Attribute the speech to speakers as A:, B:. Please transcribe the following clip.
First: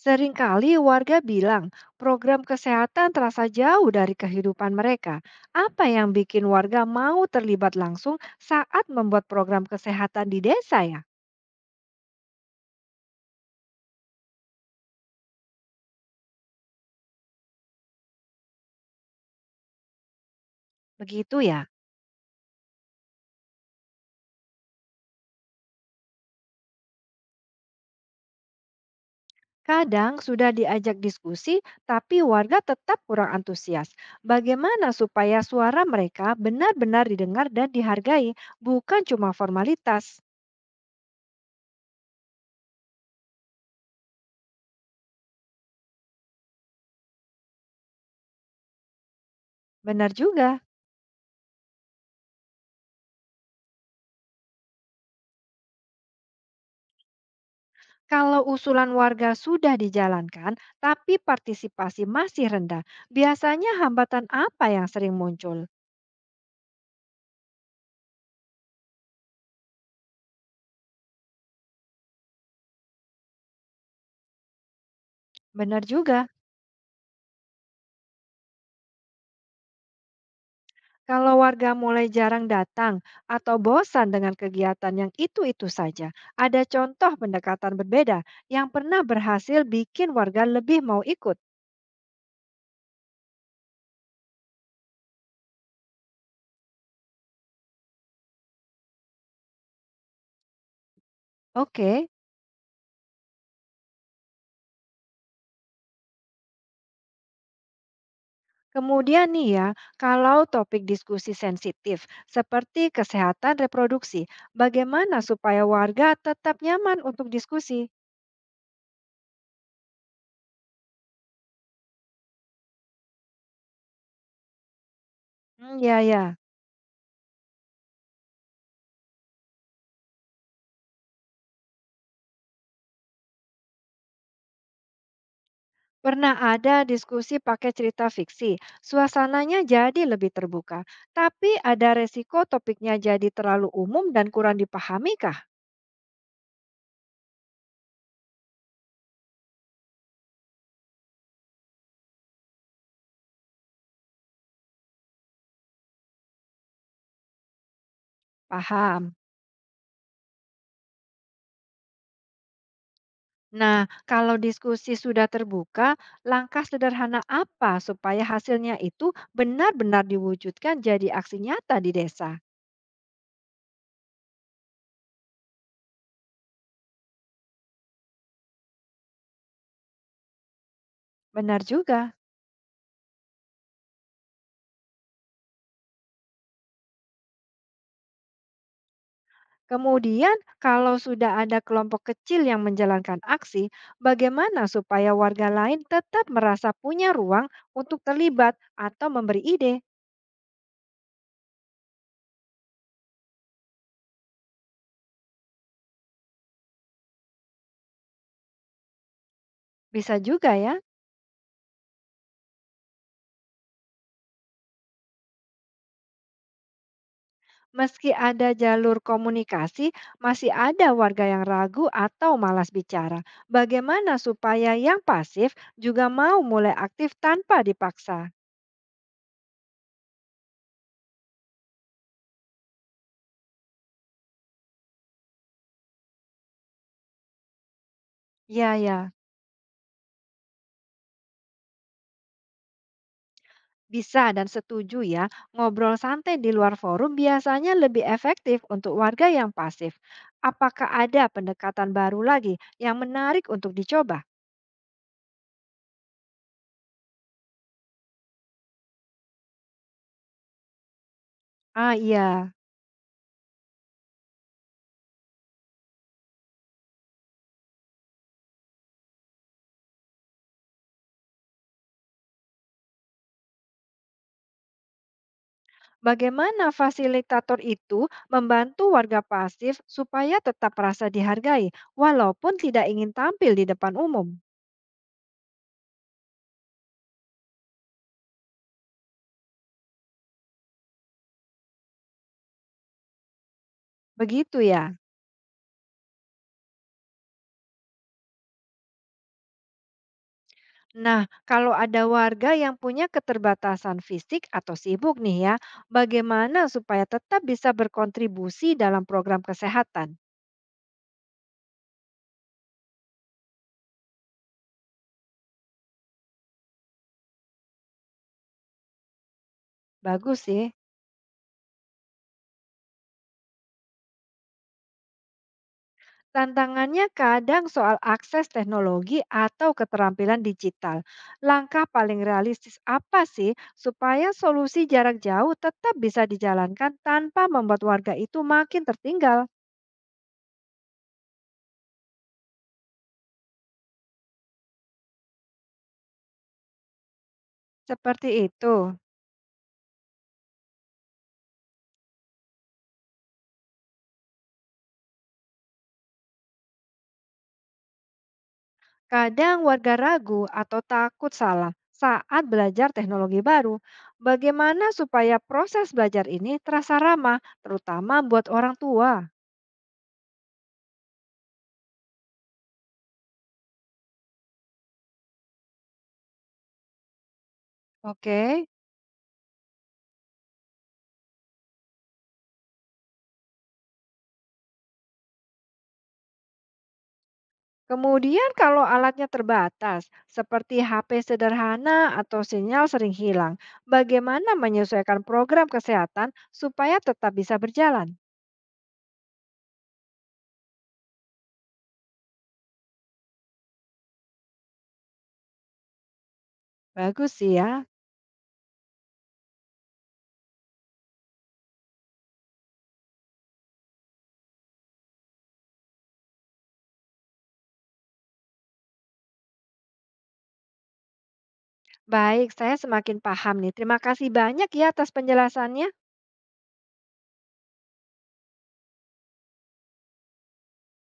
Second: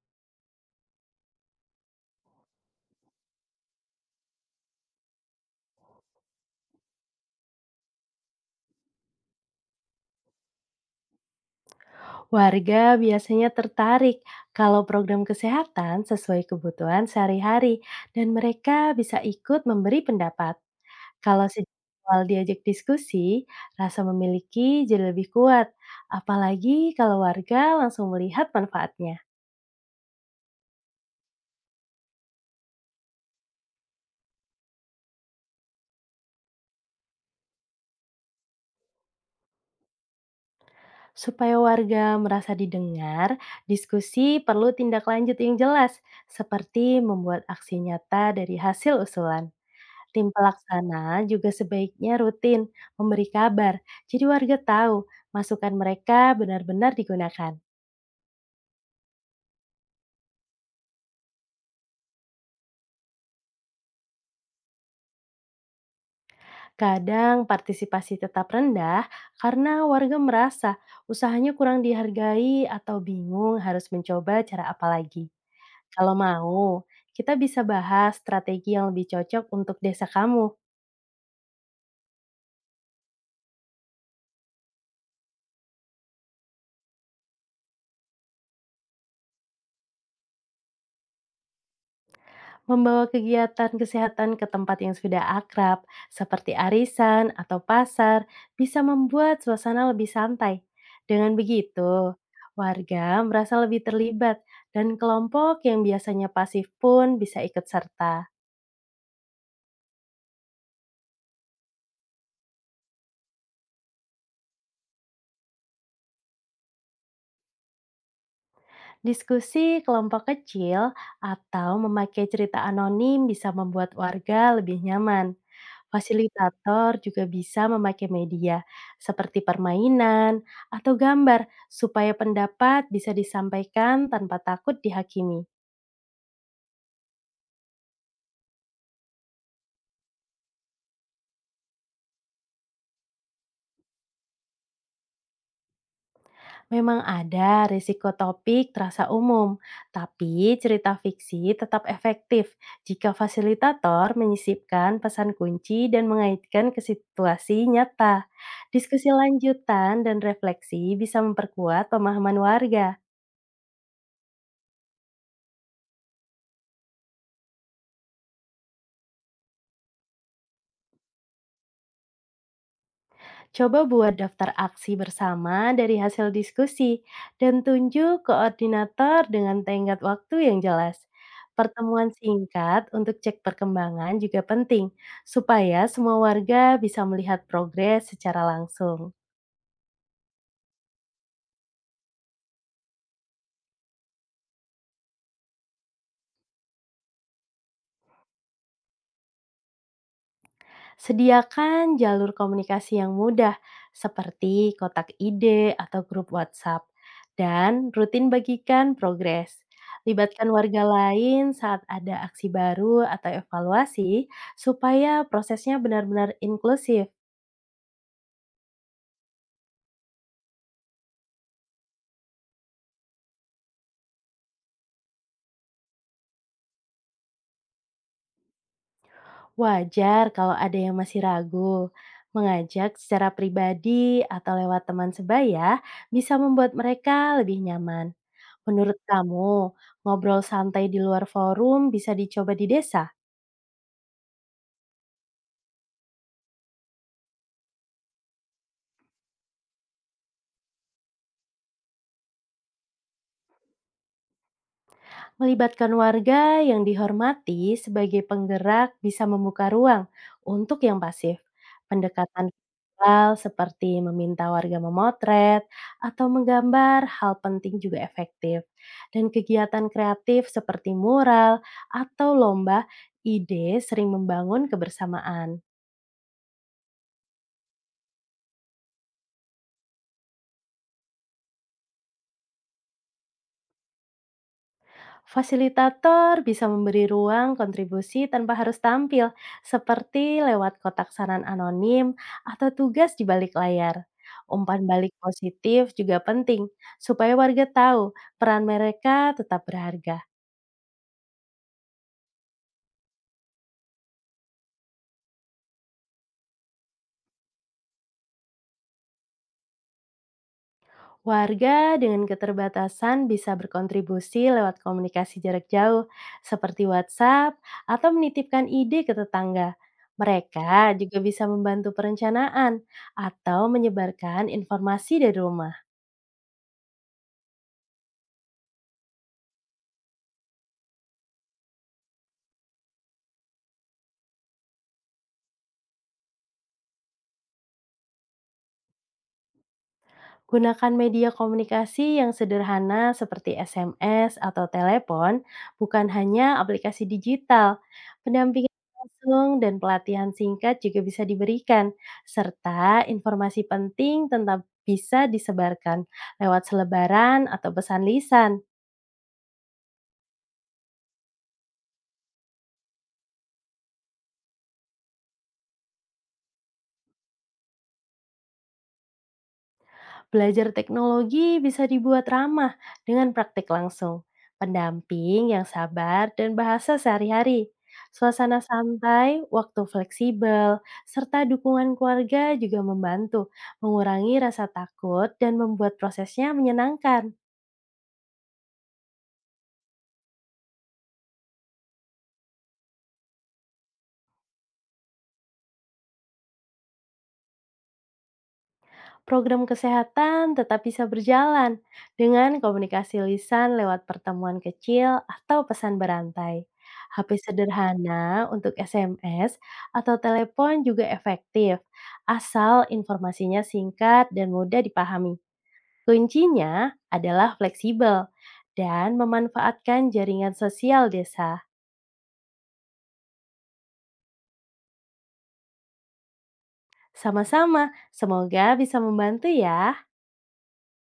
A: Seringkali warga bilang program kesehatan terasa jauh dari kehidupan mereka. Apa yang bikin warga mau terlibat langsung saat membuat program kesehatan di desa ya?
B: Warga biasanya tertarik kalau program kesehatan sesuai kebutuhan sehari-hari dan mereka bisa ikut memberi pendapat.
A: Begitu
B: Kalau
A: ya.
B: sejak awal diajak diskusi, rasa memiliki jadi lebih kuat, apalagi kalau warga langsung melihat manfaatnya.
A: Kadang sudah diajak diskusi, tapi warga tetap kurang antusias. Bagaimana supaya suara mereka benar-benar didengar dan dihargai, bukan cuma formalitas?
B: Supaya warga merasa didengar, diskusi perlu tindak lanjut yang jelas, seperti membuat aksi nyata dari hasil usulan.
A: Benar
B: Tim
A: juga.
B: pelaksana juga sebaiknya rutin memberi kabar, jadi warga tahu masukan mereka benar-benar digunakan.
A: Kalau usulan warga sudah dijalankan, tapi partisipasi masih rendah, biasanya hambatan apa yang sering muncul?
B: Kadang partisipasi tetap rendah karena warga merasa usahanya kurang dihargai atau bingung harus mencoba cara apa lagi.
A: Benar
B: Kalau
A: juga,
B: mau, kita bisa bahas strategi yang lebih cocok untuk desa kamu.
A: kalau warga mulai jarang datang atau bosan dengan kegiatan yang itu-itu saja, ada contoh pendekatan berbeda yang pernah berhasil bikin warga lebih mau ikut.
B: Membawa kegiatan kesehatan ke tempat yang sudah akrab, seperti arisan atau pasar, bisa membuat suasana lebih santai. Dengan
A: Oke,
B: begitu, warga merasa lebih terlibat, dan kelompok yang biasanya pasif pun bisa ikut serta.
A: kemudian nih ya, kalau topik diskusi sensitif seperti kesehatan reproduksi, bagaimana supaya warga tetap nyaman untuk diskusi?
B: Diskusi kelompok kecil atau memakai cerita anonim bisa membuat warga lebih nyaman.
A: Hmm, ya ya.
B: Fasilitator juga bisa memakai media seperti permainan atau gambar supaya pendapat bisa disampaikan tanpa takut dihakimi.
A: Pernah ada diskusi pakai cerita fiksi. Suasananya jadi lebih terbuka. Tapi ada resiko topiknya jadi terlalu umum dan kurang dipahami kah?
B: Memang ada risiko topik terasa umum, tapi cerita fiksi tetap efektif jika fasilitator menyisipkan pesan kunci dan mengaitkan ke situasi nyata. Diskusi
A: Paham.
B: lanjutan dan refleksi bisa memperkuat pemahaman warga.
A: Nah, kalau diskusi sudah terbuka, langkah sederhana apa supaya hasilnya itu benar-benar diwujudkan jadi aksi nyata di desa?
B: Coba buat daftar aksi bersama dari hasil diskusi dan tunjuk koordinator dengan tenggat waktu yang jelas.
A: Benar
B: Pertemuan
A: juga.
B: singkat untuk cek perkembangan juga penting, supaya semua warga bisa melihat progres secara langsung.
A: Kemudian, kalau sudah ada kelompok kecil yang menjalankan aksi, bagaimana supaya warga lain tetap merasa punya ruang untuk terlibat atau memberi ide?
B: Sediakan jalur komunikasi yang mudah, seperti kotak ide atau grup WhatsApp, dan rutin bagikan progres.
A: Bisa juga
B: Libatkan
A: ya,
B: warga lain saat ada aksi baru atau evaluasi, supaya prosesnya benar-benar inklusif.
A: meski ada jalur komunikasi, masih ada warga yang ragu atau malas bicara. Bagaimana supaya yang pasif juga mau mulai aktif tanpa dipaksa?
B: Wajar kalau ada yang masih ragu. Mengajak secara pribadi atau lewat teman sebaya bisa membuat mereka lebih nyaman.
A: Ya,
B: Menurut
A: ya.
B: kamu, ngobrol santai di luar forum bisa dicoba di desa?
A: Bisa dan setuju ya, ngobrol santai di luar forum biasanya lebih efektif untuk warga yang pasif. Apakah ada pendekatan baru lagi yang menarik untuk dicoba?
B: Melibatkan warga yang dihormati sebagai penggerak bisa membuka ruang untuk yang pasif.
A: Ah iya,
B: Pendekatan visual seperti meminta warga memotret atau menggambar hal penting juga efektif. Dan kegiatan kreatif seperti mural atau lomba ide sering membangun kebersamaan.
A: bagaimana fasilitator itu membantu warga pasif supaya tetap merasa dihargai walaupun tidak ingin tampil di depan umum?
B: Fasilitator bisa memberi ruang kontribusi tanpa harus tampil, seperti lewat kotak saran anonim atau tugas di balik layar.
A: Begitu
B: Umpan
A: ya.
B: balik positif juga penting, supaya warga tahu peran mereka tetap berharga.
A: Nah, kalau ada warga yang punya keterbatasan fisik atau sibuk nih ya, bagaimana supaya tetap bisa berkontribusi dalam program kesehatan?
B: Warga dengan keterbatasan bisa berkontribusi lewat komunikasi jarak jauh, seperti WhatsApp atau menitipkan ide ke tetangga.
A: Bagus sih.
B: Mereka juga bisa membantu perencanaan atau menyebarkan informasi dari rumah.
A: Tantangannya kadang soal akses teknologi atau keterampilan digital. Langkah paling realistis apa sih supaya solusi jarak jauh tetap bisa dijalankan tanpa membuat warga itu makin tertinggal?
B: Gunakan media komunikasi yang sederhana seperti SMS atau telepon, bukan hanya aplikasi digital.
A: Seperti
B: Pendampingan
A: itu.
B: langsung dan pelatihan singkat juga bisa diberikan, serta informasi penting tetap bisa disebarkan lewat selebaran atau pesan lisan.
A: Kadang warga ragu atau takut salah saat belajar teknologi baru. Bagaimana supaya proses belajar ini terasa ramah, terutama buat orang tua?
B: Belajar teknologi bisa dibuat ramah dengan praktik langsung, pendamping yang sabar, dan bahasa sehari-hari. Suasana
A: Oke.
B: santai, waktu fleksibel, serta dukungan keluarga juga membantu mengurangi rasa takut dan membuat prosesnya menyenangkan.
A: Kemudian kalau alatnya terbatas, seperti HP sederhana atau sinyal sering hilang, bagaimana menyesuaikan program kesehatan supaya tetap bisa berjalan?
B: Program kesehatan tetap bisa berjalan dengan komunikasi lisan lewat pertemuan kecil atau pesan berantai.
A: Bagus
B: HP
A: sih ya.
B: sederhana untuk SMS atau telepon juga efektif, asal informasinya singkat dan mudah dipahami. Kuncinya adalah fleksibel dan memanfaatkan jaringan sosial desa.
A: Baik, saya semakin paham nih. Terima kasih banyak ya atas penjelasannya.
B: Sama-sama, semoga bisa membantu ya.